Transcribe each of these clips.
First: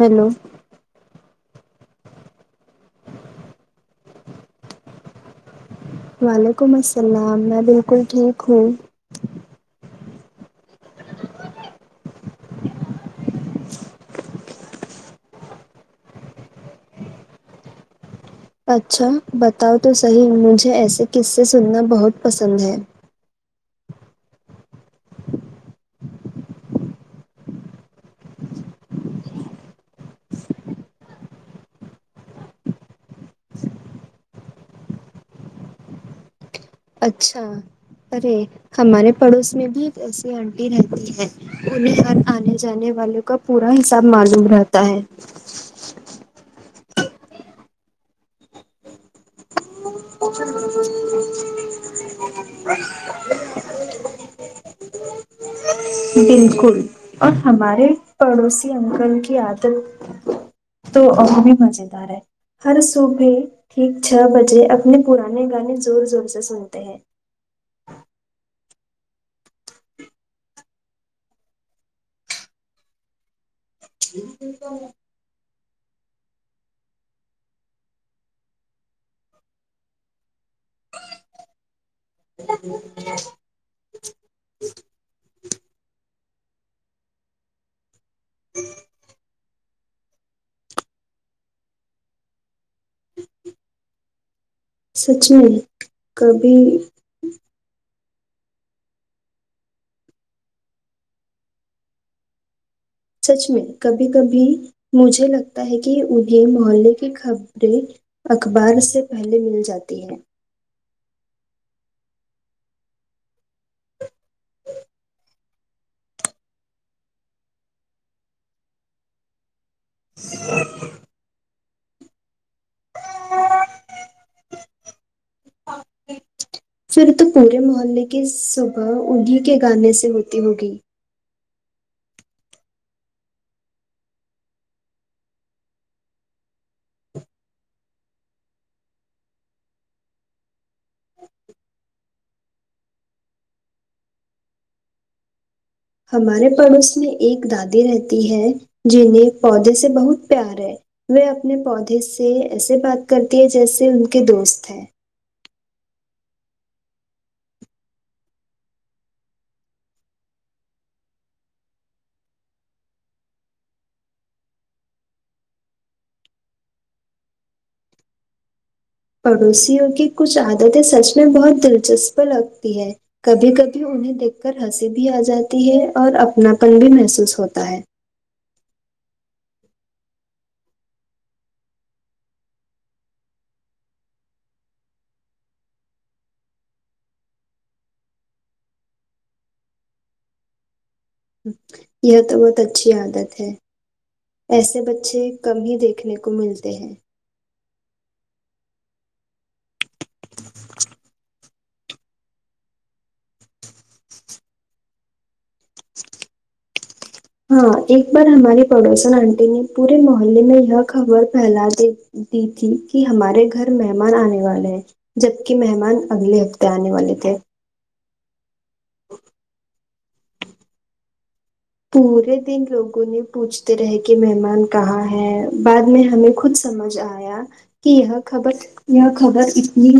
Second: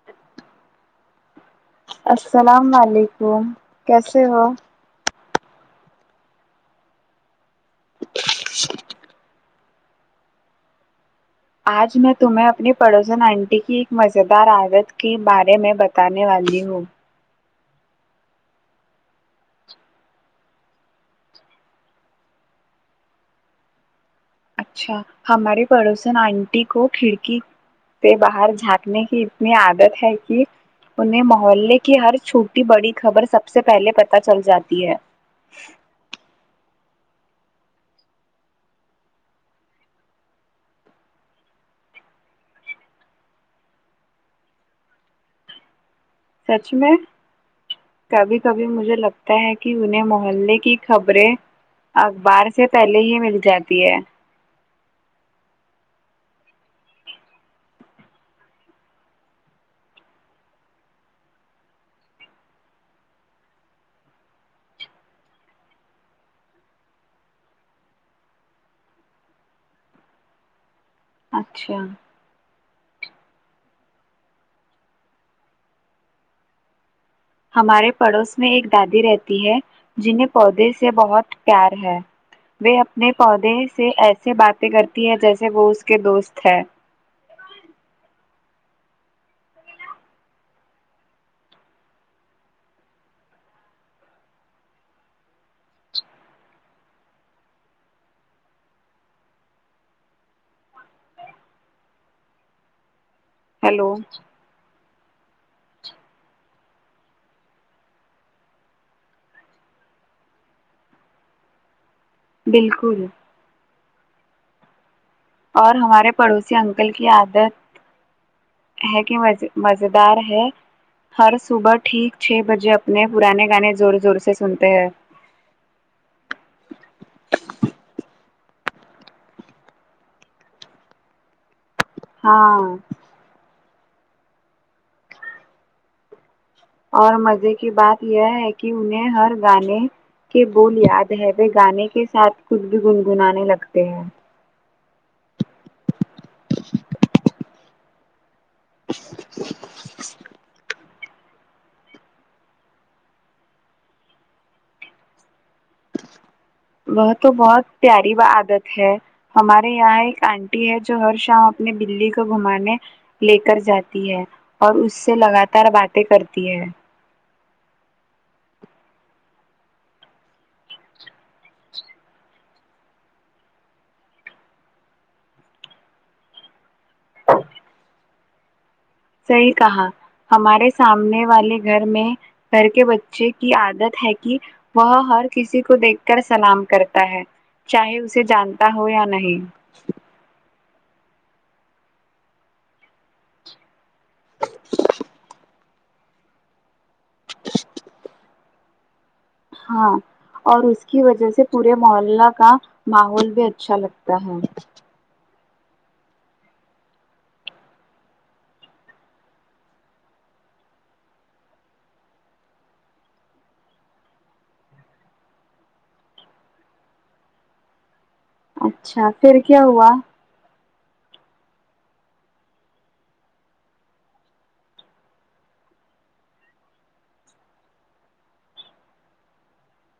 hello السلام وعلیکم کیسے ہو وعلیکم السلام میں بالکل ٹھیک ہوں آج میں تمہیں اپنی پڑوسن آنٹی کی ایک مزیدار عادت کے بارے میں بتانے والی ہوں اچھا بتاؤ تو صحیح مجھے ایسے قصے سننا بہت پسند ہے اچھا ہمارے پڑوسن آنٹی کو کھڑکی کے باہر جھانکنے کی اتنی عادت ہے کہ انہیں محلے کی ہر چھوٹی بڑی خبر سب سے پہلے پتہ چل جاتی ہے اچھا ارے ہمارے پڑوس میں بھی ایک ایسی آنٹی رہتی ہے انہیں اں آنے جانے والوں کا پورا حساب معلوم رہتا ہے سچ میں کبھی کبھی مجھے لگتا ہے کہ انہیں محلے کی خبریں اخبار سے پہلے ہی مل جاتی ہے بالکل اور ہمارے پڑوسی انکل کی عادت تو اور بھی مزیدار ہے ہر صبح ٹھیک چھ بجے اپنے پرانے گانے زور زور سے سنتے ہیں اچھا پھر [unintelligible] ہمارے پڑوس میں ایک دادی رہتی ہے جنھیں پودے سے بہت پیار ہے وہے اپنے پودے سے ایسے سے باتیں کرتی ہے جیسے وہ اس کے دوست ہے [inaudible] سچ میں کبھی سچ میں ہیلو کبھی کبھی مجھے لگتا ہے کہ یہ [unintelligible] محلے کی خبریں اخبار سے پہلے مل جاتی ہے بالکل اور ہمارے پڑوسی انکل کی عادت ہے کہ مز مزے دار ہے ہر صبح ٹھیک چھ بجے اپنے پرانے گانے زور زور سے سنتے ہیں پھر تو پورے محلے کے صبح انہیں کے گانے سے ہوتی ہوگی ہاں اور مزے کی بات یہ ہے کہ انہیں ہر گانے کے بول یاد ہے وہ گانے کے ساتھ کچھ بھی گنگنانے لگتے ہیں ہمارے پڑوس میں ایک دادی رہتی ہے جنھیں پودے سے بہت پیار ہے وہ اپنے پودے سے ایسے بات کرتی ہے جیسے ان کے دوست ہیں وہ تو بہت پیاری وہ عادت ہے ہمارے یہاں ایک آنٹی ہے جو ہر شام اپنے بلی کو گھومانے لے کر جاتی ہے اور اس سے لگاتار باتیں کرتی ہے پڑوسیوں کی کچھ عادتیں سچ میں بہت دلچسپ لگتی ہے کبھی کبھی انہیں دیکھ کر ہنسی بھی آ جاتی ہے اور اپناپن بھی محسوس ہوتا ہے صحیح کہا ہمارے سامنے والے گھر میں گھر کے بچے کی عادت ہے کہ وہ ہر کسی کو دیکھ کر سلام کرتا ہے چاہے اسے جانتا ہو یا نہیں یہ تو بہت اچھی عادت ہے ایسے بچے کم ہی دیکھنے کو ملتے ہیں ہاں اور اس کی وجہ سے پورے محلہ کا ماحول بھی اچھا لگتا ہے ہاں ایک بار ہماری پڑوسن آنٹی نے پورے موحلے میں یہ خبر پھیلا دی دی تھی کہ ہمارے گھر مہمان آنے والے ہیں جبکہ مہمان اگلے ہفتے آنے والے تھے اچھا پھر کیا ہوا پورے دن لوگوں نے پوچھتے رہے کہ مہمان کہاں ہے بعد میں ہمیں خود سمجھ آیا کہ یہ خبر یہ خبر اتنی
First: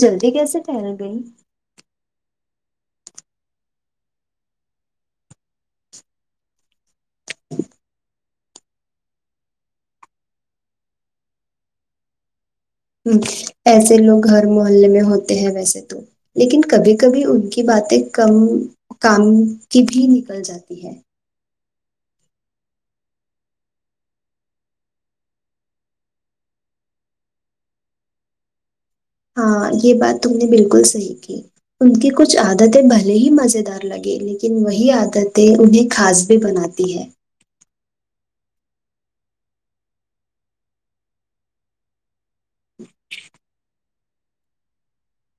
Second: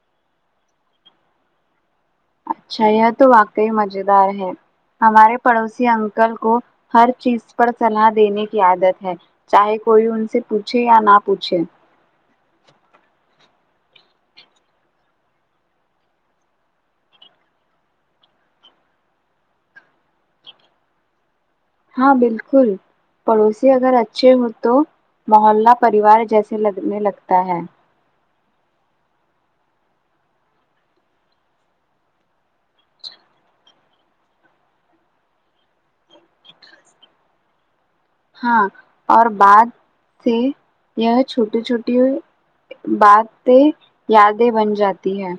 جلدی کیسے پھیل گئی چیا تو واقعی مزدار ہے ہمارے پڑوسی انکل کو ہر چیز پر صلاح دینے کی عادت ہے چاہے کوئی ان سے پوچھے یا نہ پوچھے ہوں ایسے لوگ ہر محلے میں ہوتے ہیں ویسے تو لیکن کبھی کبھی ان کی باتیں کم کام کی بھی نکل جاتی ہے ہاں بالکل پڑوسی اگر اچھے ہو تو محلہ پریوار جیسے لگنے لگتا ہے ہاں یہ بات تم نے بالکل صحیح کی ان کی کچھ عادتیں بھلے ہی مزیدار لگے لیکن وہی عادتیں انہیں خاص بھی بناتی ہے ہاں اور بات سے یہ چھوٹی چھوٹی باتیں یادیں بن جاتی ہے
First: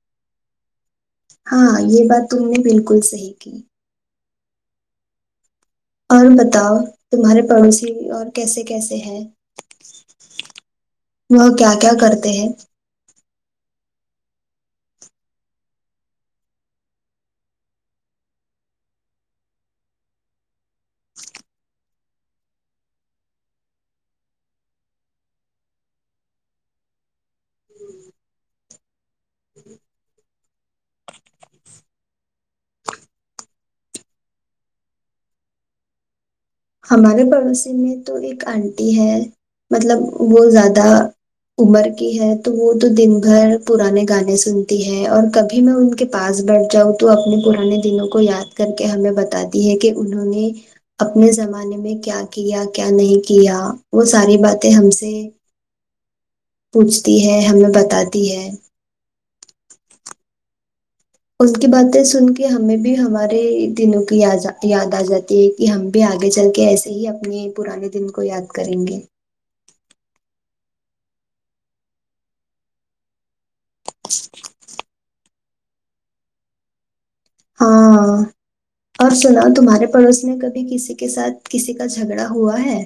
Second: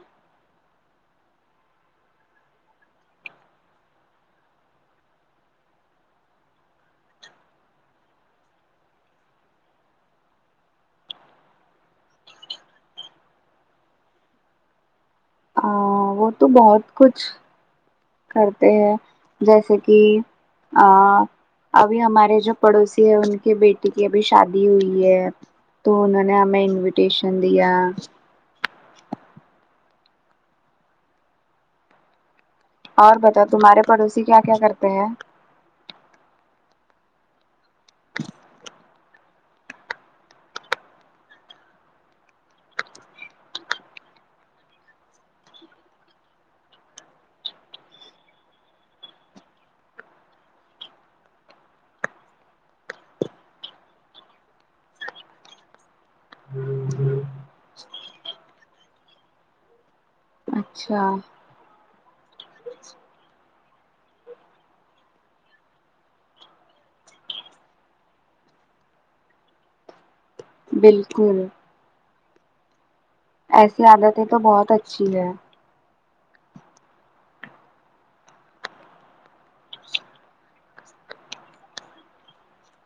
ہاں یہ بات تم نے بالکل صحیح کی اور بتاؤ تمہارے پڑوسی اور کیسے کیسے ہیں وہ کیا کیا کرتے ہیں آں وہ تو بہت کچھ کرتے ہیں جیسے کی آ ابھی ہمارے جو پڑوسی ہے ان کے بیٹی کی ابھی شادی ہوئی ہے تو انہوں نے ہمیں انویٹیشن دیا اور بتاؤ تمہارے پڑوسی کیا کیا کرتے ہیں ہمارے پڑوسی میں تو ایک آنٹی ہے مطلب وہ زیادہ عمر کی ہے تو وہ تو دن بھر پرانے گانے سنتی ہے اور کبھی میں ان کے پاس بیٹھ جاؤں تو اپنے پرانے دنوں کو یاد کر کے ہمیں بتاتی ہے کہ انہوں نے اپنے زمانے میں کیا کیا کیا نہیں کیا وہ ساری باتیں ہم سے پوچھتی ہے ہمیں بتاتی ہے اچھا اس کی باتیں سن کے ہمیں بھی ہمارے دنوں کی یاد یاد آ جاتی ہے کہ ہم بھی آگے چل کے ایسے ہی اپنے پرانے دن کو یاد کریں گے بالکل ایسی عادتیں تو بہت اچھی ہے ہاں اور سناؤ تمہارے پڑوس میں کبھی کسی کے ساتھ کسی کا جھگڑا ہوا ہے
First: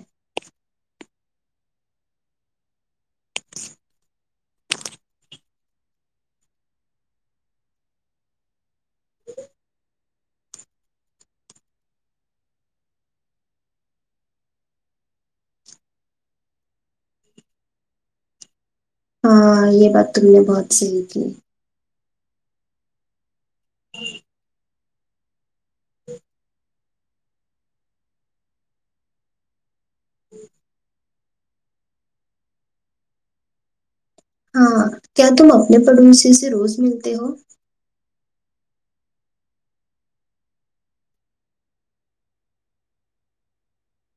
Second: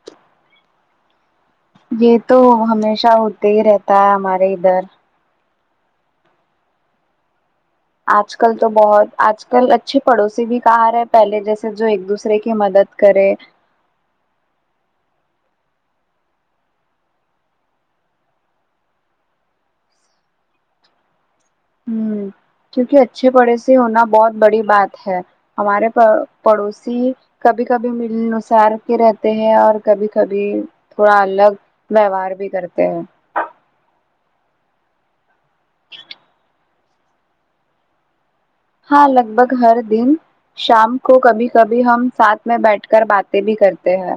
یہ تو ہمیشہ ہوتے ہی رہتا ہے ہمارے ادھر آج کل تو بہت آج کل اچھے پڑوسی بھی کہاں رہے پہلے جیسے جو ایک دوسرے کی مدد کرے ہاں یہ بات تم نے بہت صحیح کی ھممم کیونکہ اچھے پڑوسی ہونا بہت بڑی بات ہے ہمارے پڑ پڑوسی کبھی کبھی ملنسار کے رہتے ہیں اور کبھی کبھی تھوڑا الگ ویوہار بھی کرتے ہیں ہاں کیا تم اپنے پڑوسی سے روز ملتے ہو ہاں لگ بھگ ہر دن شام کو کبھی کبھی ہم ساتھ میں بیٹھ کر باتیں بھی کرتے ہیں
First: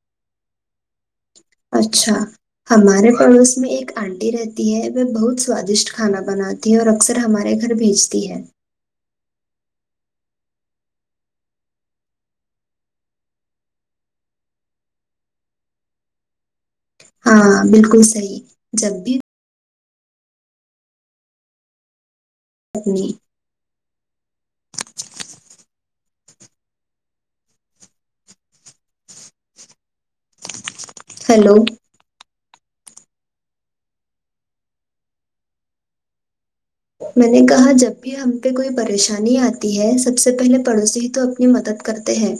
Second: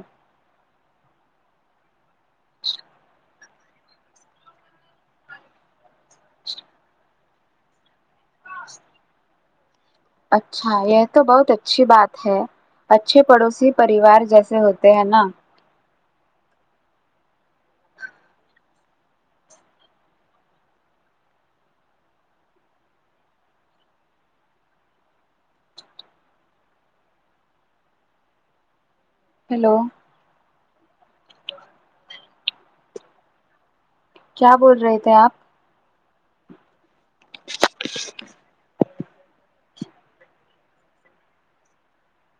اچھا ہمارے پڑوس میں ایک آنٹی رہتی تی ہے وہ بہت سوادشٹ کھانا بناتی ہے اور اکثر ہمارے گھر بھیجتی ہے اچھا یہ تو بہت اچھی بات ہے اچھے پڑوسی پریوار جیسے ہوتے ہیں نا ہاں بالکل صحیح جب بھی [unintelligible] ہیلو ہیلو کیا بول رہے تھے آپ میں نے کہا جب بھی ہم پہ کوئی پریشانی آتی ہے سب سے پہلے پڑوسی ہی تو اپنی مدد کرتے ہیں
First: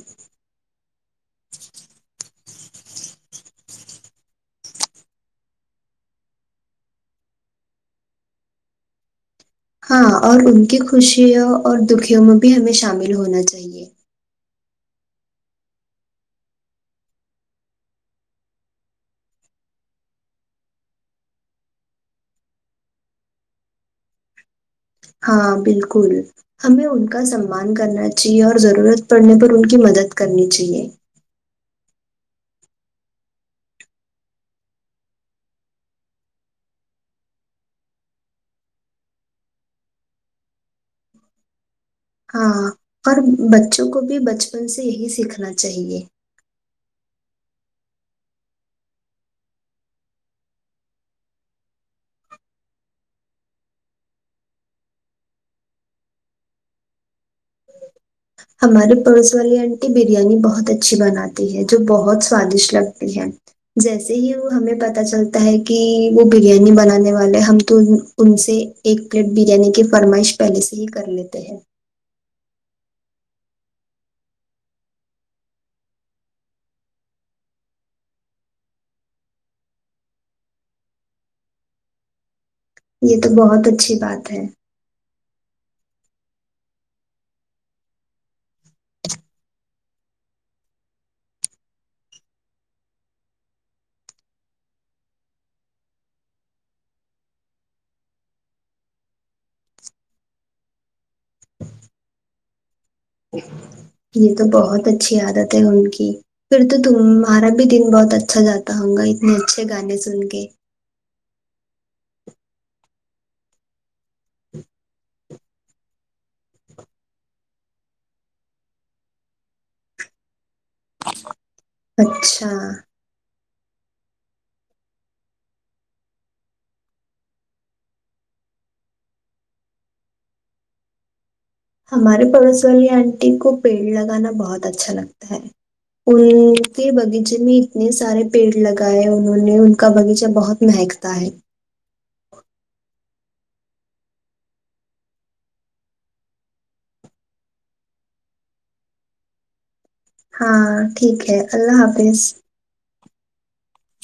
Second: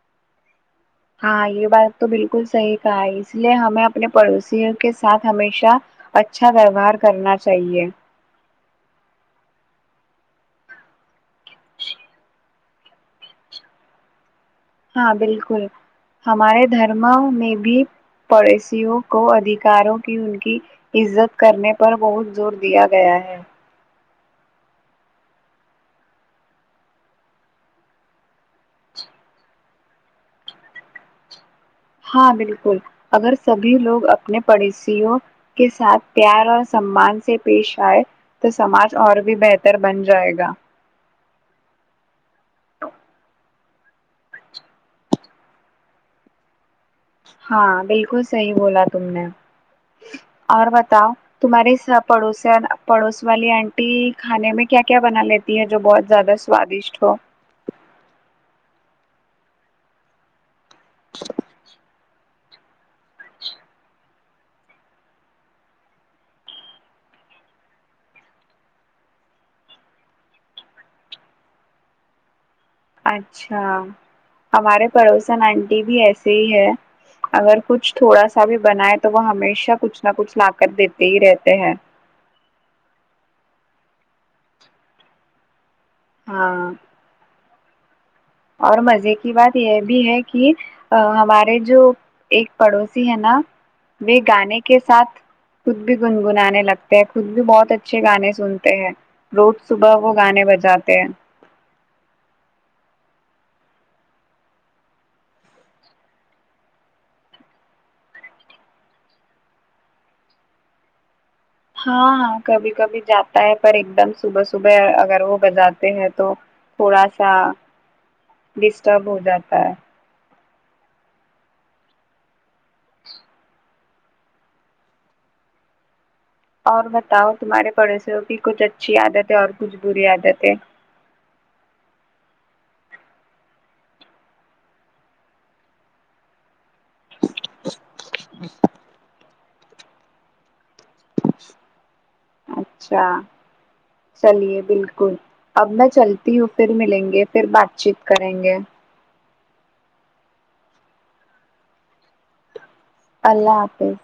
ہاں یہ بات تو بالکل صحیح کہا ہے اس لیے ہمیں اپنے پڑوسیوں کے ساتھ ہمیشہ اچھا ویوہار کرنا چاہیے ہاں اور ان کی خوشیوں اور دکھیوں میں بھی ہمیں شامل ہونا چاہیے ہاں بالکل ہمارے دھرم میں بھی پڑوسیوں کو ادھیکاروں کی ان کی عزت کرنے پر بہت زور دیا گیا ہے ہاں بالکل ہمیں ان کا سمان کرنا چاہیے اور ضرورت پڑنے پر ان کی مدد کرنی چاہیے ہاں بالکل اگر سبھی لوگ اپنے پڑسیوں کے ساتھ پیار اور سمان سے پیش آئے تو سماج اور بھی بہتر بن جائے گا ہاں اور بچوں کو بھی بچپن سے یہی سیکھنا چاہیے ہاں بالکل صحیح بولا تم نے اور بتاؤ تمہاری پڑوس پڑوس والی آنٹی کھانے میں کیا کیا بنا لیتی تی ہے جو بہت زیادہ سواددشٹ ہو ہمارے پڑوس والی آنٹی بریانی بہت اچھی بناتی ہے جو بہت سوادشٹ لگ بریانی جیسے جسے ہی وہ ہمیں پت چلتا ہے کہ وہ بریانی بنانے والے ہم تو ان سے ایک پلیٹ بریانی کی فرمائش پہلے سے ہی کر لیتے ہیں اچھا ہمارے پڑوسن آنٹی بھی ایسے ہی ہے اگر کچھ تھوڑا سا بھی بنائے تو وہ ہمیشہ کچھ نہ کچھ لا کر دیتے ہی رہتے ہیں یہ تو بہت اچھی بات ہے ہاں اور مزے کی بات یہ بھی ہے کہ ہمارے جو ایک پڑوسی ہے نا وہ گانے کے ساتھ خود بھی گنگنانے لگتے ہیں خود بھی بہت اچھے گانے سنتے ہی روز صبح وہ گانے بجاتے ہیں یہ تو بہت اچھی عادت ہے ان کی پھر تو تمہارا بھی دن بہت اچھا جاتا ہوگا اتنے اچھے گانے سن کے ہاں ہاں کبھی کبھی جاتا ہے پر ایک دم صبح صبح اگر وہ بجات ہے تو تھوڑا سا ڈسٹرب ہو جاتا ہے اچھا اور بتاؤ تمہارے پڑوسیوں کی کچھ اچھی عادت ہے اور کچھ بری عادت ہے ہمارے پڑوس والی آنٹی کو پیڑ لگانا بہت اچھا لگتا ہے ان کے باغیچے میں اتنے سارے پیڑ لگائے ان ھوں نے ان کا باغیچہ بہت مہکتا ہے اچھا چلیے بالکل اب میں چلتی ہوں پھر ملیں گے پھر بات چیت کریں گے ہاں ٹھیک ہے اللہ حافظ اللہ حافظ